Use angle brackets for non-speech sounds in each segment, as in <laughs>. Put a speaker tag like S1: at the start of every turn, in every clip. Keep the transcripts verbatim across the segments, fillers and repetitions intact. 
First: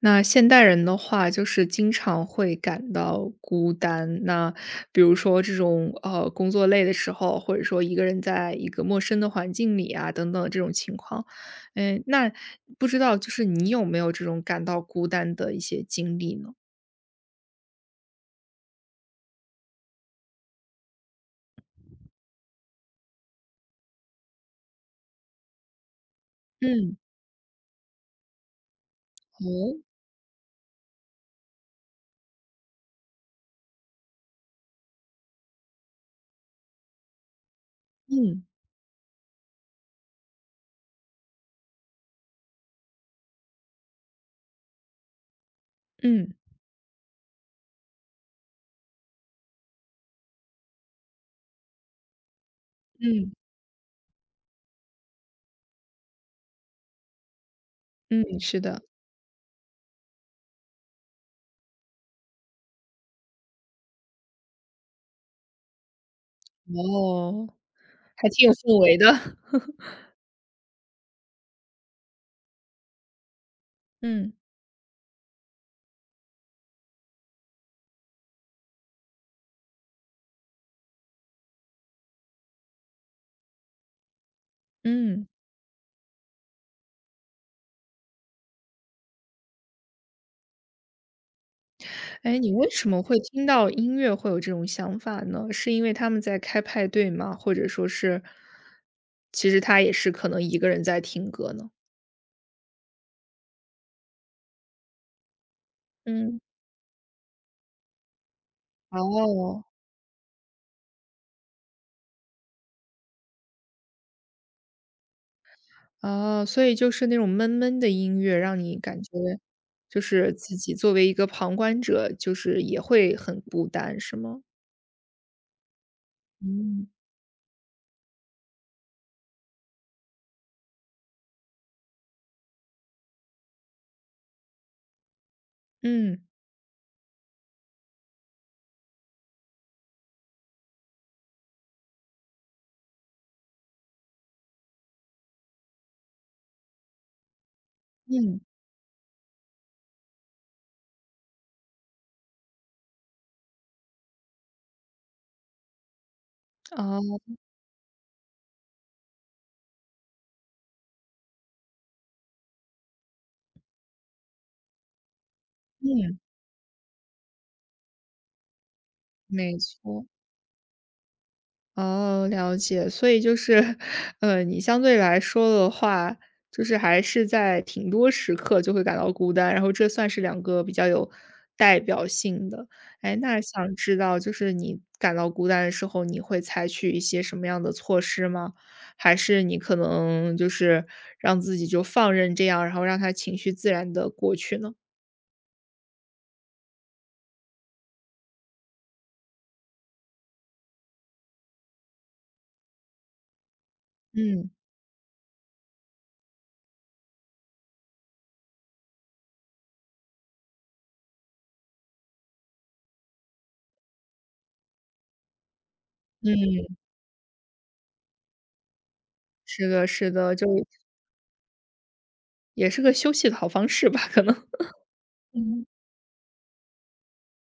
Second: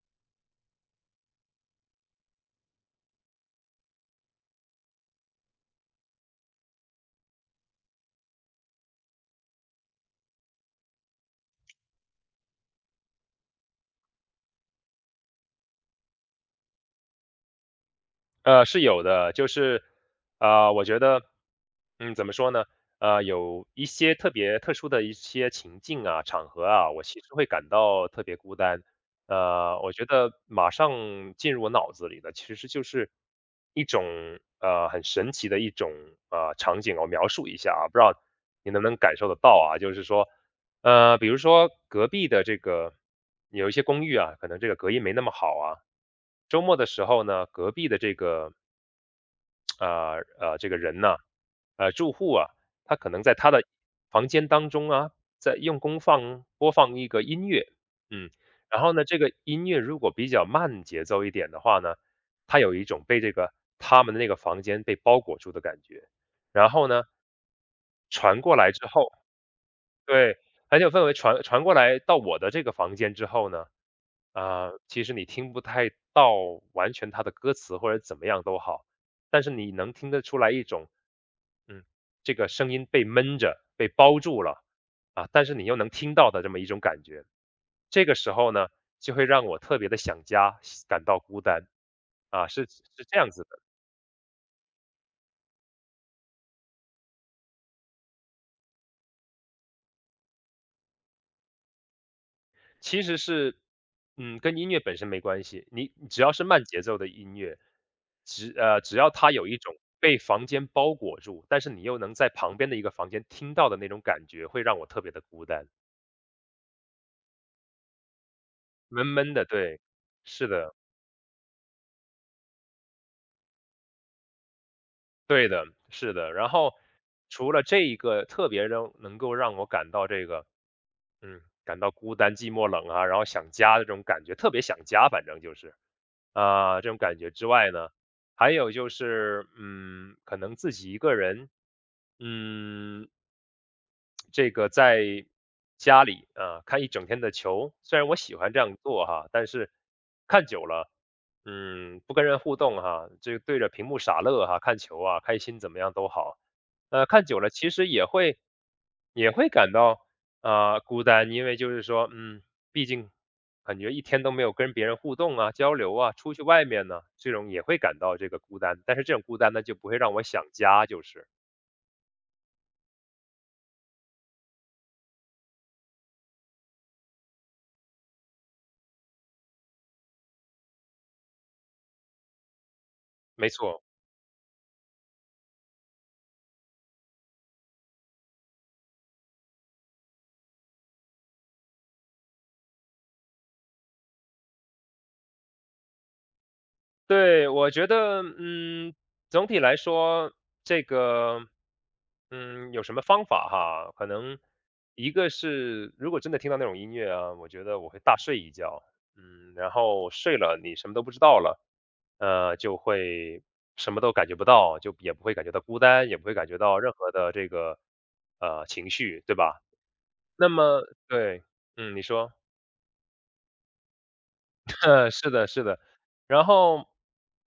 S1: 那现代人的话，就是经常会感到孤单。那比如说这种呃工作累的时候，或者说一个人在一个陌生的环境里啊，等等这种情况，嗯，那不知道就是你有没有这种感到孤单的一些经历呢？
S2: 呃，是有的，就是，呃，我觉得，嗯，怎么说呢？呃，有一些特别特殊的一些情境啊、场合啊，
S1: 嗯，
S2: 我其实会感到特别孤单。
S1: 哦，
S2: 呃，我觉得马上进入我脑子里的其实就是一种呃很神奇的一种呃场景，我描述一下啊，不知道
S1: 嗯
S2: 你能不能感受得到啊？就是说，呃，比如说隔壁的这个有一些公寓啊，可能这个隔音没那么好啊，
S1: 嗯
S2: 周末的时候呢，隔壁的这个呃呃这个人呐、呃住户啊，他可能
S1: 嗯，
S2: 在他的房间当中啊，在用功放播放一个音乐，嗯，
S1: 嗯，是的，
S2: 然后呢，这个音乐如果比较慢节奏一点的话呢，他有一种被这个他们的那个房间被包裹住的感觉，然后呢，
S1: 哦，还
S2: 传
S1: 挺有
S2: 过来
S1: 氛
S2: 之
S1: 围的，
S2: 后，对，很有氛围传传过来到我的这个房间之后呢，
S1: <laughs> 嗯
S2: 啊，其实你听不太到完全它的歌词或者怎么样都好，但是你能听得出来一种，嗯，这个声音被闷着、被包住了
S1: 嗯。
S2: 啊，但是你又能听到的这么一种感觉。这个时候呢，就会让我特别的想家，感到孤单
S1: 哎，
S2: 啊，
S1: 你
S2: 是
S1: 为什么
S2: 是这
S1: 会
S2: 样子
S1: 听
S2: 的
S1: 到音乐会有这种想法呢？是因为他们在开派对吗？或者说是，其实他也是可能一个人在听歌呢？
S2: 其实是，嗯，跟音乐本身没关系。你你只要
S1: 嗯。
S2: 是慢节奏的音乐，只呃，只要它有一
S1: 哦，
S2: 种被房间包裹住，但是你又能在旁边的一个房间听到的那种感觉，会让我特别的孤单，
S1: 哦，所以就是那种闷闷的音乐，让你感
S2: 闷
S1: 觉
S2: 闷的，对，
S1: 就是
S2: 是
S1: 自己
S2: 的，
S1: 作为一个旁观者，就是也会很孤单，是吗？
S2: 对的，是的。然后
S1: 嗯。
S2: 除了这一个特别让能够让我感到这个嗯，感到孤单、寂寞、冷啊，然后想家的这种感觉，特别想家，反正就是，
S1: 嗯，
S2: 啊、这种感觉之外呢，还有就是，嗯，可能自己一个人，嗯，这个在家里啊，看一整天的球，虽然我喜
S1: 嗯，
S2: 欢这样做哈，但是看久了，嗯，不跟人互动哈，这个对着屏幕傻乐哈，看球啊，开心怎么样都好，呃，
S1: 哦，
S2: 看久了其实也会也会感到啊、呃孤单，因为就是说，嗯，毕竟感觉一天都没有跟别人互动啊、交流啊，
S1: 嗯，
S2: 出去外面呢，这种也会感到这个孤单，但是这种孤单
S1: 没
S2: 呢，就不会
S1: 错。
S2: 让我想家，就是
S1: 哦，了解。所以就是，<laughs> 呃，你相对来说的话，就是还是在挺多时刻就会感到孤单，然后这算是两个比较有代表性的。哎，那
S2: 没
S1: 想
S2: 错，
S1: 知道就是你感到孤单的时候，你会采取一些什么样的措施吗？还是你可能就是让自己就放任这样，然后让他情绪自然的过去呢？
S2: 对，我觉得，嗯，总体来说，这个，嗯，有什么方法哈？可能
S1: 嗯，
S2: 一个是，如果真的听到那种音乐啊，我觉得我会大睡一觉，嗯，然后睡了，你什么都不知道了，呃，就会什么都感觉不到，就也不会感觉到孤单，也不会感
S1: 嗯。
S2: 觉到任何的这个呃情绪，对吧？
S1: 是的是的，就
S2: 那么，对，嗯，你说。
S1: 也是个休息的好方式吧，可能。
S2: <laughs> 是的，是
S1: 嗯，
S2: 的。然后，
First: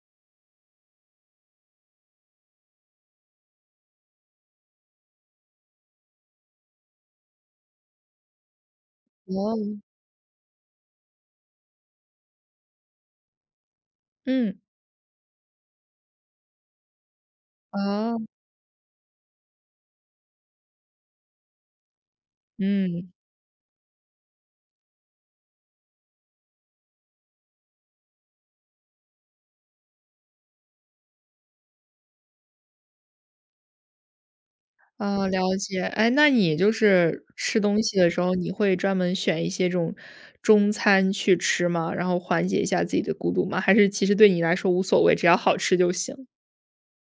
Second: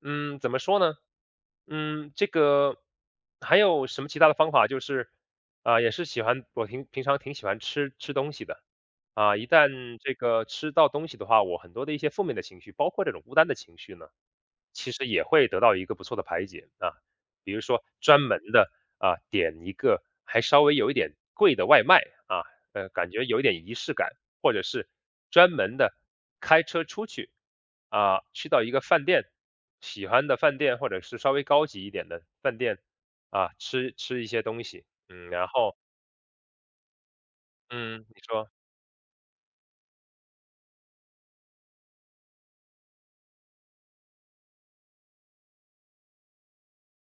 S2: 嗯，怎么说呢？嗯，这个还有什么其他的方法？就是，啊、也是喜欢我平平常挺喜欢吃吃东西的，啊、一
S1: 哦。
S2: 旦这个吃到东西的话，我很多的一些负面的情绪，包括这种孤单的情绪呢，
S1: 嗯。
S2: 其实也会得到一个不错的排解啊。比如说
S1: 哦，
S2: 专门的啊，点一个还稍微有一点贵的外卖啊，呃，
S1: 嗯，
S2: 感觉有一点仪式感，或者是专门的开车出去啊，去到一个饭店，喜欢的饭店或者是稍微高级一点的饭店啊，吃吃一些东西，
S1: 哦，
S2: 嗯，然
S1: 了
S2: 后
S1: 解。哎，那你就是吃东西
S2: 嗯，
S1: 的
S2: 你
S1: 时候，你
S2: 说。
S1: 会专门选一些这种中餐去吃吗？然后缓解一下自己的孤独吗？还是其实对你来说无所谓，只要好吃就行？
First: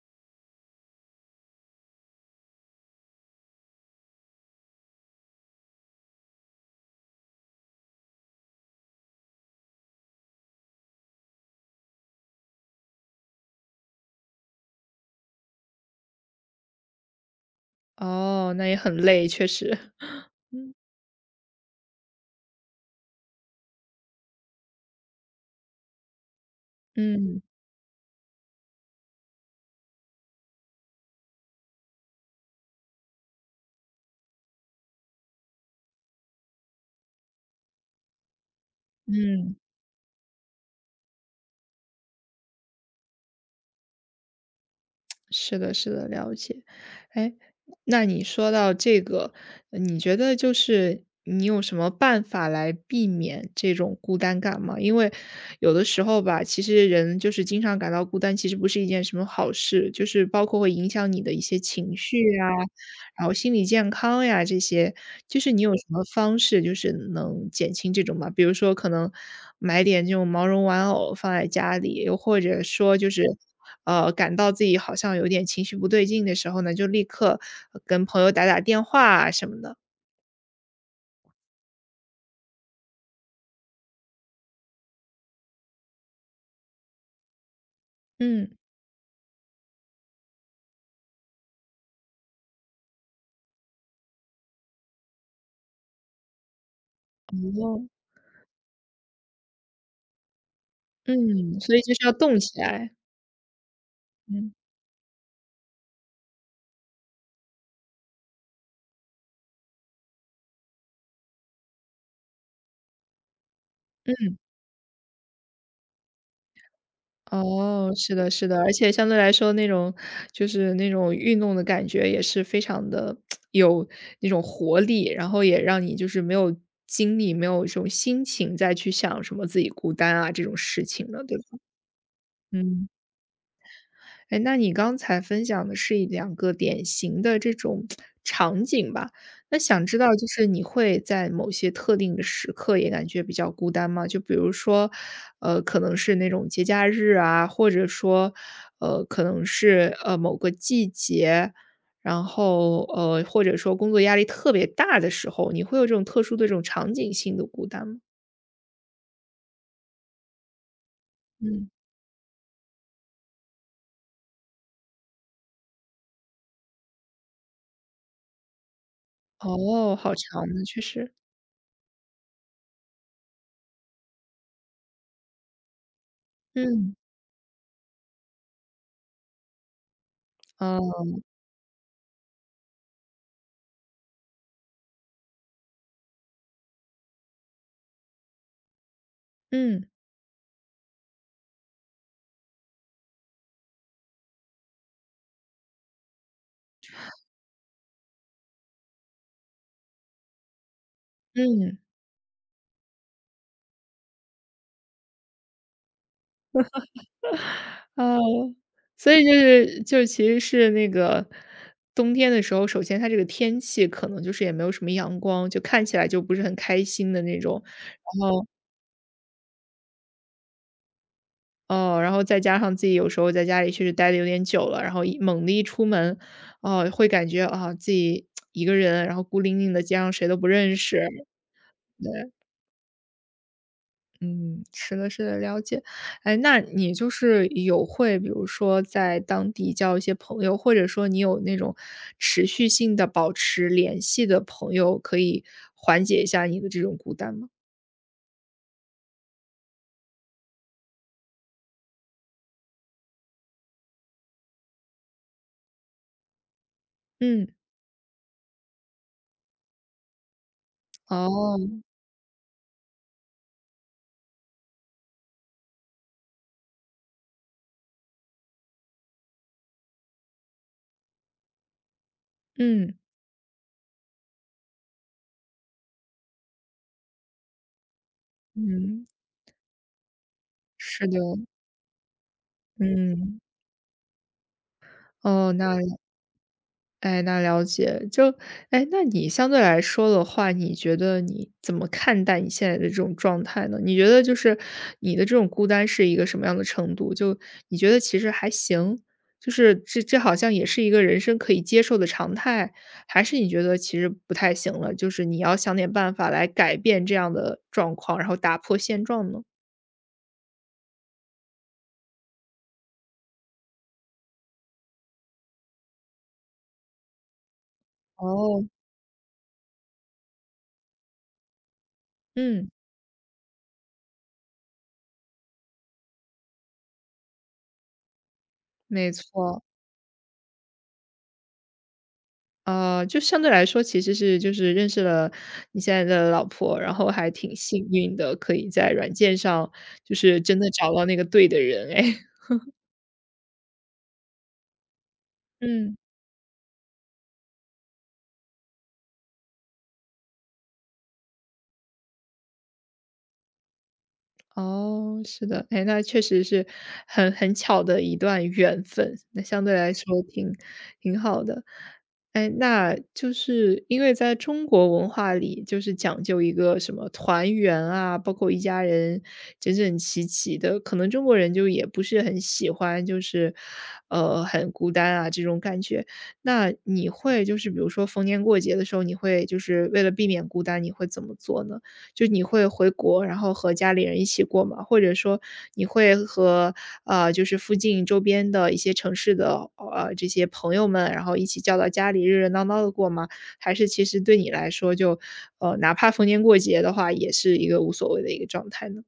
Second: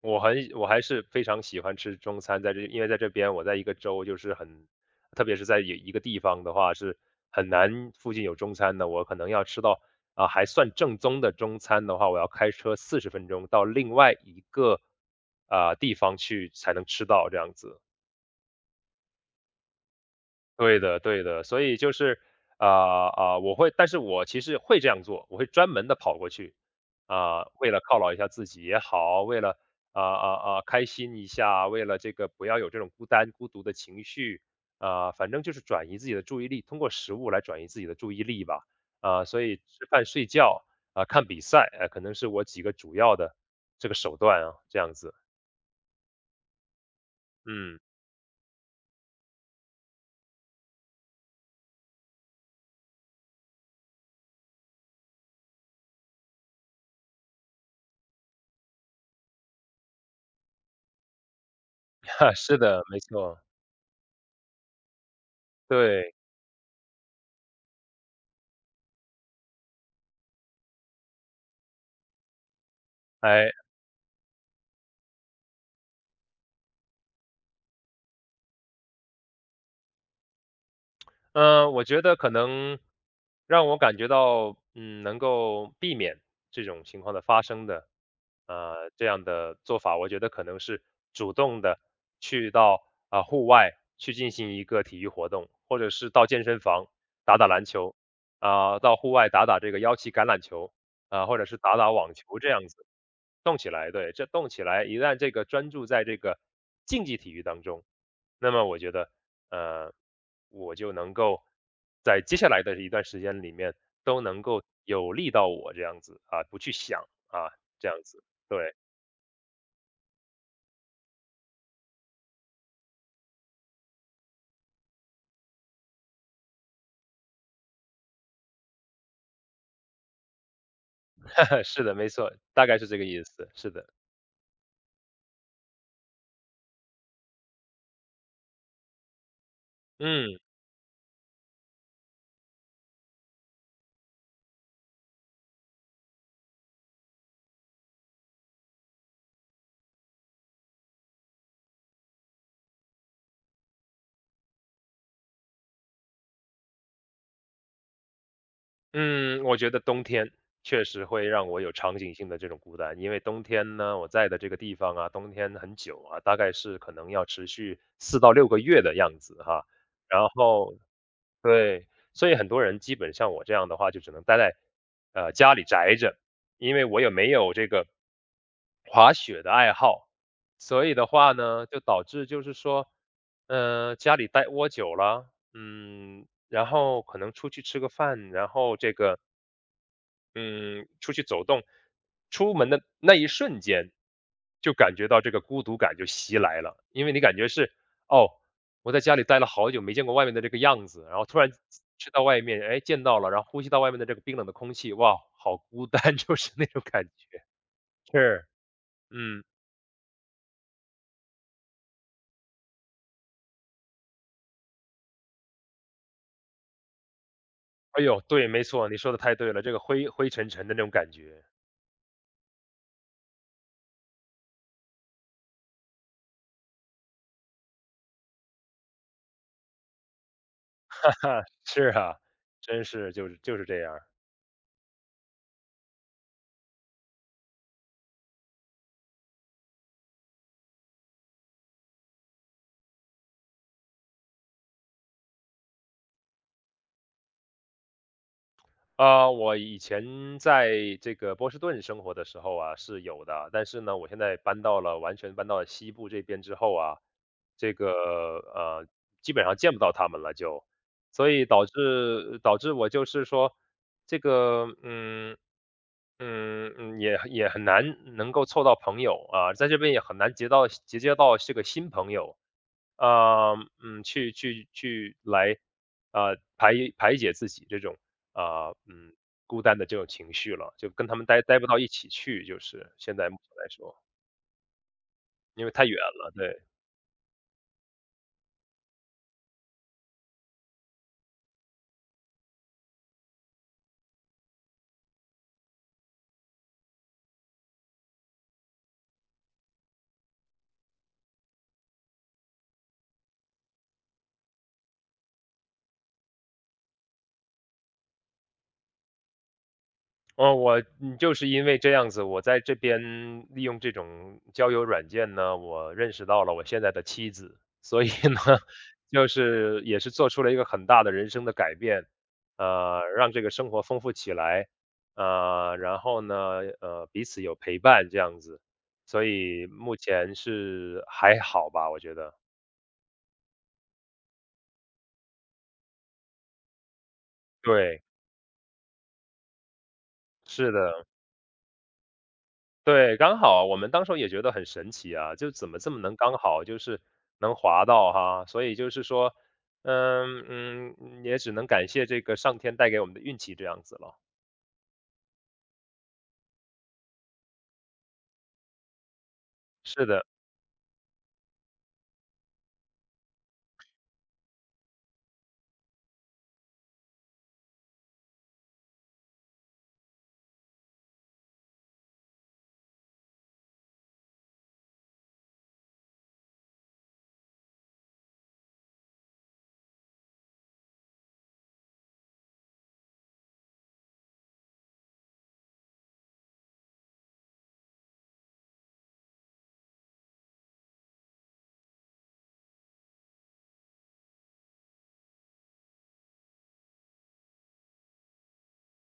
S2: 我很我还是非常喜欢吃中餐，在这因为在这边我在一个州，就是很特别是在一一个地方的话，是很难附近有中餐的。我可能要吃到啊，还算正宗的中餐的话，我要开车四十分钟到另外一个啊、地方去才能吃到这样子。
S1: 哦，那也很累，确实。
S2: 对的，对的，所以就是，啊、啊、我会，但是我其实会这样做，我会专门的跑过去，
S1: 嗯，
S2: 啊、为了犒劳一下自己也好，为了啊啊啊开心一下，为了这个不要有这种孤单孤独的情绪，啊、反正就是转移自己的注意力，通过食物来转移自己的注意力吧，啊、所
S1: 嗯。
S2: 以吃饭、睡觉啊、看比赛，哎、可能是我几个主要的这个手段啊，这样子，
S1: 是的，是的，了解。哎，
S2: 嗯，
S1: 那你说到这个，呃你觉得就是你有什么办法来避免这种孤单感吗？因为有的时候吧，其实人就是经常感到孤单，其实不是一件什么好事，就是包括会影响你的一些情绪
S2: <laughs>
S1: 啊，
S2: 是的，没
S1: 然后
S2: 错，
S1: 心理健康呀这些，就是你有什么
S2: 对，
S1: 方式就是能减轻这种嘛？比如说可能买点这种毛绒玩偶放在家里，又或者说就是，
S2: 哎。
S1: 呃，感到自己好像有点情绪不对劲的时候呢，就立刻呃跟朋友打打电话啊什么的。
S2: 嗯，我觉得可能让我感觉到，嗯，能够避免这种情况的发生的，
S1: 嗯。
S2: 呃，这样的做法，我觉得可能是主动的去到啊、户外去进行一个体育活动，或者是到健身房打打篮
S1: 哦，
S2: 球，啊、到户外打打这个腰旗橄榄球，啊、或者是
S1: 嗯，所
S2: 打
S1: 以
S2: 打
S1: 就是要
S2: 网
S1: 动
S2: 球这
S1: 起
S2: 样子，
S1: 来，
S2: 动起来。对，这动
S1: 嗯，
S2: 起来，一旦这个专注在这个竞技体育当中，那么我觉得呃，我就能够在接下来的一段时间里面都
S1: 嗯。
S2: 能够有利到我这样子啊，不去想啊，这
S1: 哦，
S2: 样
S1: 是
S2: 子。
S1: 的，是的，而
S2: 对，
S1: 且相对来说那种就是那种运动的感觉也是非常的有那种活力，然后也让你就是没有精力，没有这种心情再去想什么自己孤单啊这种事情了，对吧？
S2: <laughs> 是的，没错，大概是
S1: 嗯。
S2: 这个意思，是的。
S1: 哎，那你刚才分享的是一两个典型的这种场景吧？那想知道就
S2: 嗯，
S1: 是你会在某些特定的时刻也感觉比较孤单吗？就比如说，呃，可能是那种节假日啊，或者说，呃，可能是呃某个季节，然后呃，或者说工作压力特别大的时候，你会有这种特殊的这种场景性的孤单吗？
S2: 嗯，我觉得冬天确实会让我
S1: 嗯。
S2: 有场景性的这种孤单，因为冬天呢，我在的这个地方啊，冬天很久啊，大概是可能要持续四到六个月的样子哈。
S1: 哦，好
S2: 然
S1: 长呢，确
S2: 后
S1: 实，
S2: 对，所以很多人基本像我这样的话，就只能待在呃家里宅着，因为
S1: 嗯，
S2: 我也没有这个滑雪的爱好，所以
S1: 哦，
S2: 的话呢，就导致就是说，呃，家里待窝久了，嗯，然后可能出去吃个饭，然后这个
S1: 嗯
S2: 嗯，出去走动，出门的那一瞬间，就感觉到这个孤独感就袭来了，因为你感觉是，哦，我在家里待了好久，没见过外面的这个样子，然后突然
S1: 嗯。
S2: 去到外面，哎，见到了，然后呼吸到外面的这个冰冷的空气，哇，好孤单，<laughs> 就是那种感觉。
S1: 哦，
S2: 是，
S1: 所以就
S2: 嗯，
S1: 是就是其实是那个冬天的时候，首先它这个天气可能就是也没有什么阳光，就看起来就不是很开心的那种。
S2: 哎呦，
S1: 然后
S2: 对，没错，你说的太对了，这个灰灰沉沉的那种感觉，
S1: 哦，然后再加上自己有时候在家里确实待的有点久了，然后一猛地一出门，哦，会感觉啊，自己一个人，然后孤零零的街上谁都不认识。
S2: 是啊，真是就是就是这样。
S1: 嗯，是的，是的，了解。哎，那你就是有会比如说在当地交一些朋友，或者说你有那种持续性的保持联系的朋友，可以缓解一下你的这种孤单吗？
S2: 啊，我以前在这个波士顿生活的时候啊，是有的，但是呢，我现在搬到了完全搬到了西部这边之后啊，
S1: 嗯，
S2: 这个呃，基本上见不到他们了就，所以导
S1: 哦，
S2: 致导致我就是说，这个嗯嗯嗯，也也很难能够凑到朋友啊，在这边也很难结到结交到这个新朋友，
S1: 嗯，
S2: 啊，嗯，去去去来，呃，排排解自己这种啊、
S1: 嗯，
S2: 嗯，孤单的这种情绪了，就
S1: 是
S2: 跟他
S1: 的，
S2: 们待待不到一起去，就是现在
S1: 嗯，
S2: 目前来说，
S1: 哦，
S2: 因为
S1: 那
S2: 太远了，对。
S1: 哎，那了解。就哎，那你相对来说的话，你觉得你怎么看待你现在的这种状态呢？你觉得就是你的这种孤单是一个什么样的程度？就你觉得其实还行，就是这这好像也是一个人生可以接受的常态，还是你觉得其实不太行了？就是你要想点办法来改变这样的状况，然后打破现状呢？
S2: 哦，我嗯，就是因为这样子，我在这边利用这种交友软件呢，我认识到了我现在的妻子，所以呢，
S1: 哦，
S2: <laughs> 就是也是做出了一个很大的人生的改变，
S1: 嗯，
S2: 呃，让这个生活丰富起来，呃，然后呢，呃，彼此有陪伴这样子，
S1: 没
S2: 所
S1: 错。
S2: 以目前是还好吧，我觉得。
S1: 呃，就相对来说其实是就是认识了你现在的老婆，然后还挺幸
S2: 对，
S1: 运的，可以在软件上就是真的
S2: 是
S1: 找到
S2: 的。
S1: 那个对的人哎。
S2: 对，刚好我们当时候也觉得很神奇啊，就
S1: <laughs>
S2: 怎么这
S1: 嗯。
S2: 么能刚好就是能滑到哈，所以就是说，嗯嗯，嗯也只能感谢这个上天带给我们的运气这样子了。
S1: 哦，是的，哎，那确实是很很巧的一段缘分，那相对来
S2: 是
S1: 说
S2: 的，
S1: 挺挺好的。哎，那就是因为在中国文化里，就是讲究一个什么团圆啊，包括一家人整整齐齐的，可能中国人就也不是很喜欢，就是呃很孤单啊这种感觉。那你会就是比如说逢年过节的时候，你会就是为了避免孤单，你会怎么做呢？就你会回国，然后和家里人一起过吗？或者说你会和，呃，就是附近周边的一些城市的，呃，这些朋友们，然后一起叫到家里热热闹闹的过吗？还是其实对你来说就，呃，哪怕逢年过节的话，也是一个无所谓的一个状态呢？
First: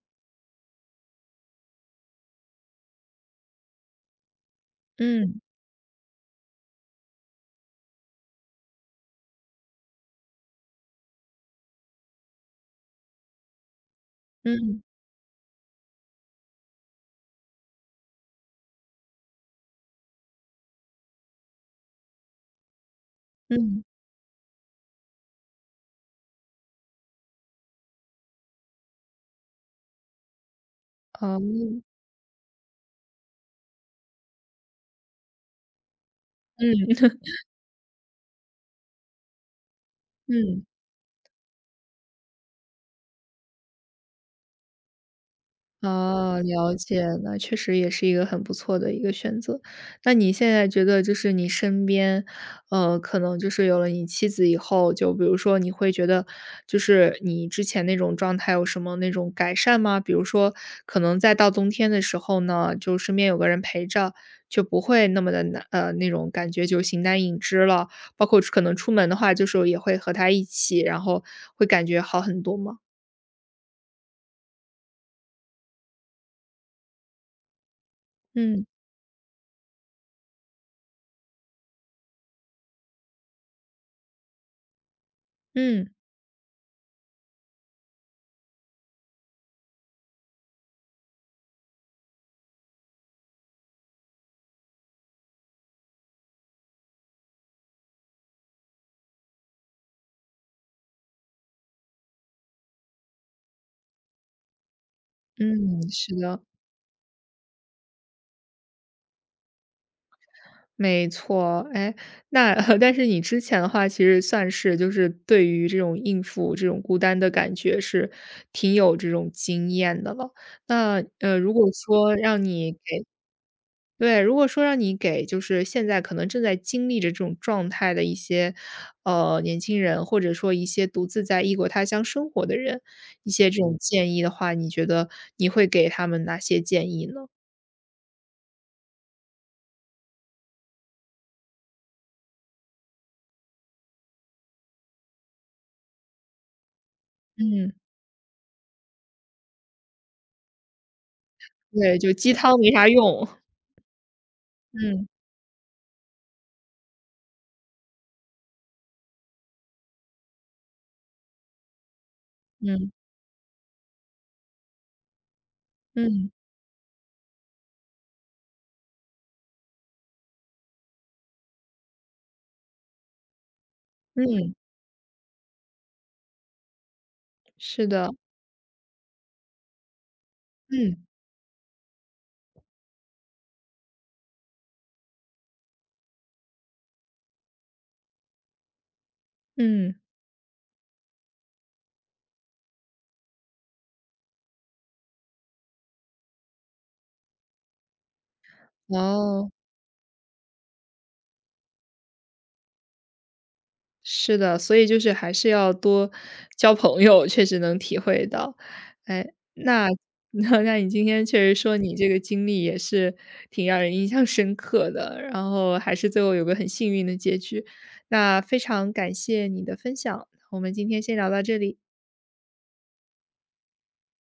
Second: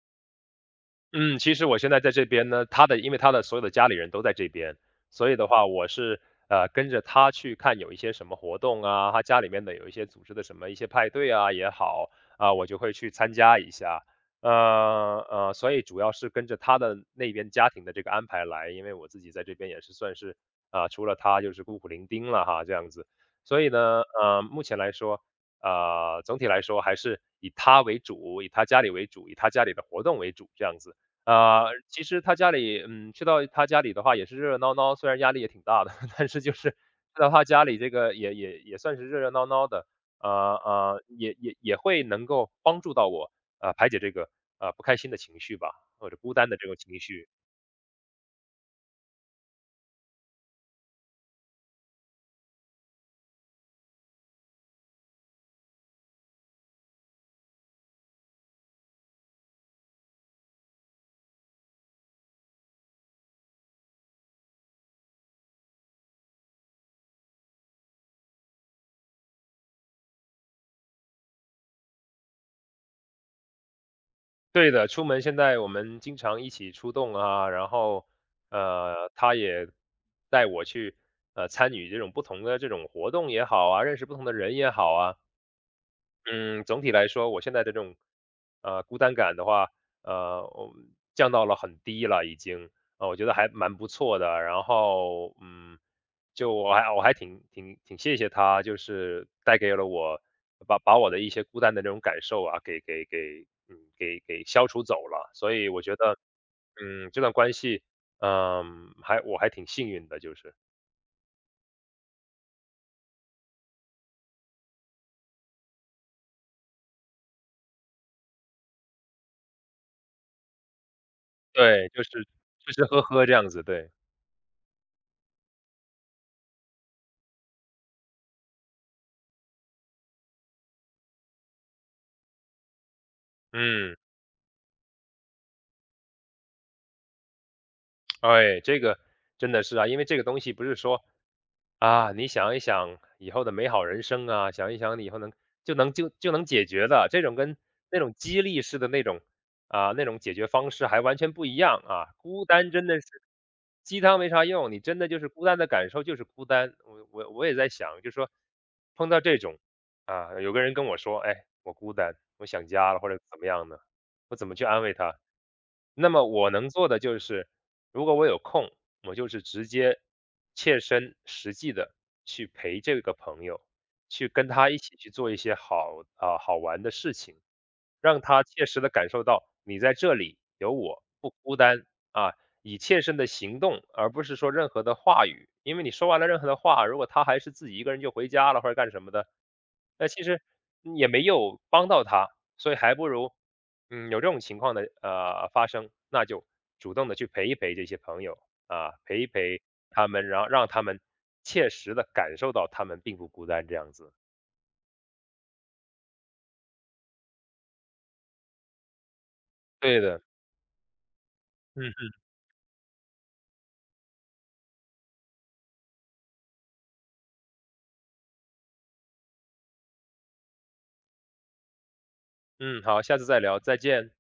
S2: 嗯，其实我现在在这边呢，他的因为他的所有的家里人都在这边，所以
S1: 嗯，
S2: 的话，我是呃跟着他去看有一些什么活动啊，他家里面的有一些组织的什么一些派对啊也好啊，我就会去参加一下。
S1: 嗯，
S2: 呃呃，所以主要是跟着他的那边家庭的这个安排来，因为我自己在这边也是算是啊、除了他就是孤苦伶仃了哈，这样子。所以
S1: 嗯，
S2: 呢，呃，目前来说，呃，总体来说还是以他为主，以他家里为主，以他家里的活动为主，这样子。呃，
S1: 嗯
S2: 其实他家里嗯，去到他家里的话也是热热闹闹，虽然压力也挺大的，<laughs> 但是就是
S1: 嗯
S2: 去
S1: <laughs>，
S2: 到他家里这个也也也算是热热闹闹的，啊
S1: 嗯。
S2: 呃，也也也会能够帮助到我，呃，排解这个呃不开心的情绪吧，或者孤
S1: 哦，
S2: 单的这
S1: 了
S2: 种情
S1: 解
S2: 绪。
S1: 那确实也是一个很不错的一个选择。那你现在觉得就是你身边，呃，可能就是有了你妻子以后，就比如说你会觉得，就是你之前那种状态有什么那种改善吗？比如说，可能在到冬天的时候呢，就身边有个人陪着，就不会那么的难，呃，那种感觉就形单影只了。包括可能出门的话，就是也会和他一起，然后会感觉好很多吗？
S2: 对的，出门现在我们经常一起出动啊，然后
S1: 嗯
S2: 呃，他也带我去呃参与这种不同的这种活动也好啊，认识不同的人也好啊，
S1: 嗯
S2: 嗯，总体来说，我现在的这种，呃，孤单感的话，呃，我降到了很低了，已经，呃，我觉得还蛮不错的。然后，嗯，就我还我还挺挺挺谢谢他，就是带给了我，把把我的一些孤单的那种感受啊，给给给，嗯，给给消除走了。所以我
S1: 嗯，
S2: 觉
S1: 是
S2: 得，
S1: 的。
S2: 嗯，这段关系，嗯，还我还挺幸运的，就是，
S1: 没错，哎，那 <laughs> 但是你之前的话，其实算是就是对于这种应付这种孤单的感觉是挺有这种经验的了。那呃，如果
S2: 对，就是
S1: 说让你
S2: 吃吃喝
S1: 给
S2: 喝这样子，对，
S1: 对，如果说让你给就是现在可能正在经历着这种状态的一些呃年轻人，或者说一些独自在异国他乡生活的人，一些这种
S2: 嗯。
S1: 建议的话，你觉得你会给他们哪些建议呢？
S2: 哎，这个真的是啊，因为这个东西不是说，啊，你想一想以后的美好人生啊，想一想你以后能就能就就能解决的这种跟
S1: 嗯，
S2: 那种激励式的那种啊那种解决方式还完全不一样
S1: 对，就
S2: 啊。
S1: 鸡
S2: 孤
S1: 汤没
S2: 单真
S1: 啥
S2: 的是
S1: 用。
S2: 鸡汤没啥用，你真
S1: 嗯
S2: 的就是孤单的感受就是孤单。我我我也在想，就说碰到这种啊，有个人跟我说，哎，我孤单，我想
S1: 嗯
S2: 家了或者怎么样呢？我怎么去安慰他？那么
S1: 嗯。
S2: 我能做的就是，如果我有空。我就是直接切身实际的去陪这个朋友，去跟
S1: 嗯，
S2: 他一起去做一些好啊、好玩的事情，
S1: 是的，
S2: 让他切实的感受到你在这里有
S1: 嗯，
S2: 我，不孤单啊。以切身的行动，而不是说任何的话语，因为你说完了任何的话，如果他还是自己一个人就回家了或者干什么的，
S1: 嗯，
S2: 那其实也没有帮到他，所以还不如，嗯，有这种情况的呃发生，那就主动的去陪一陪这些朋友啊，陪一
S1: 哦，
S2: 陪他们，然后让他们切实的感受到他们并不孤单这样子。
S1: 是的，所以就是还是要多交朋友，确实能体会到。哎，那
S2: 对的，
S1: <laughs> 那那你今天确实说你这
S2: 嗯
S1: 个经历也是挺让人印象深刻的，然后还是最后有个很幸运的结局。那非常感谢你的分享，我们今天先聊到这里。
S2: 嗯嗯，好，下次再聊，再见。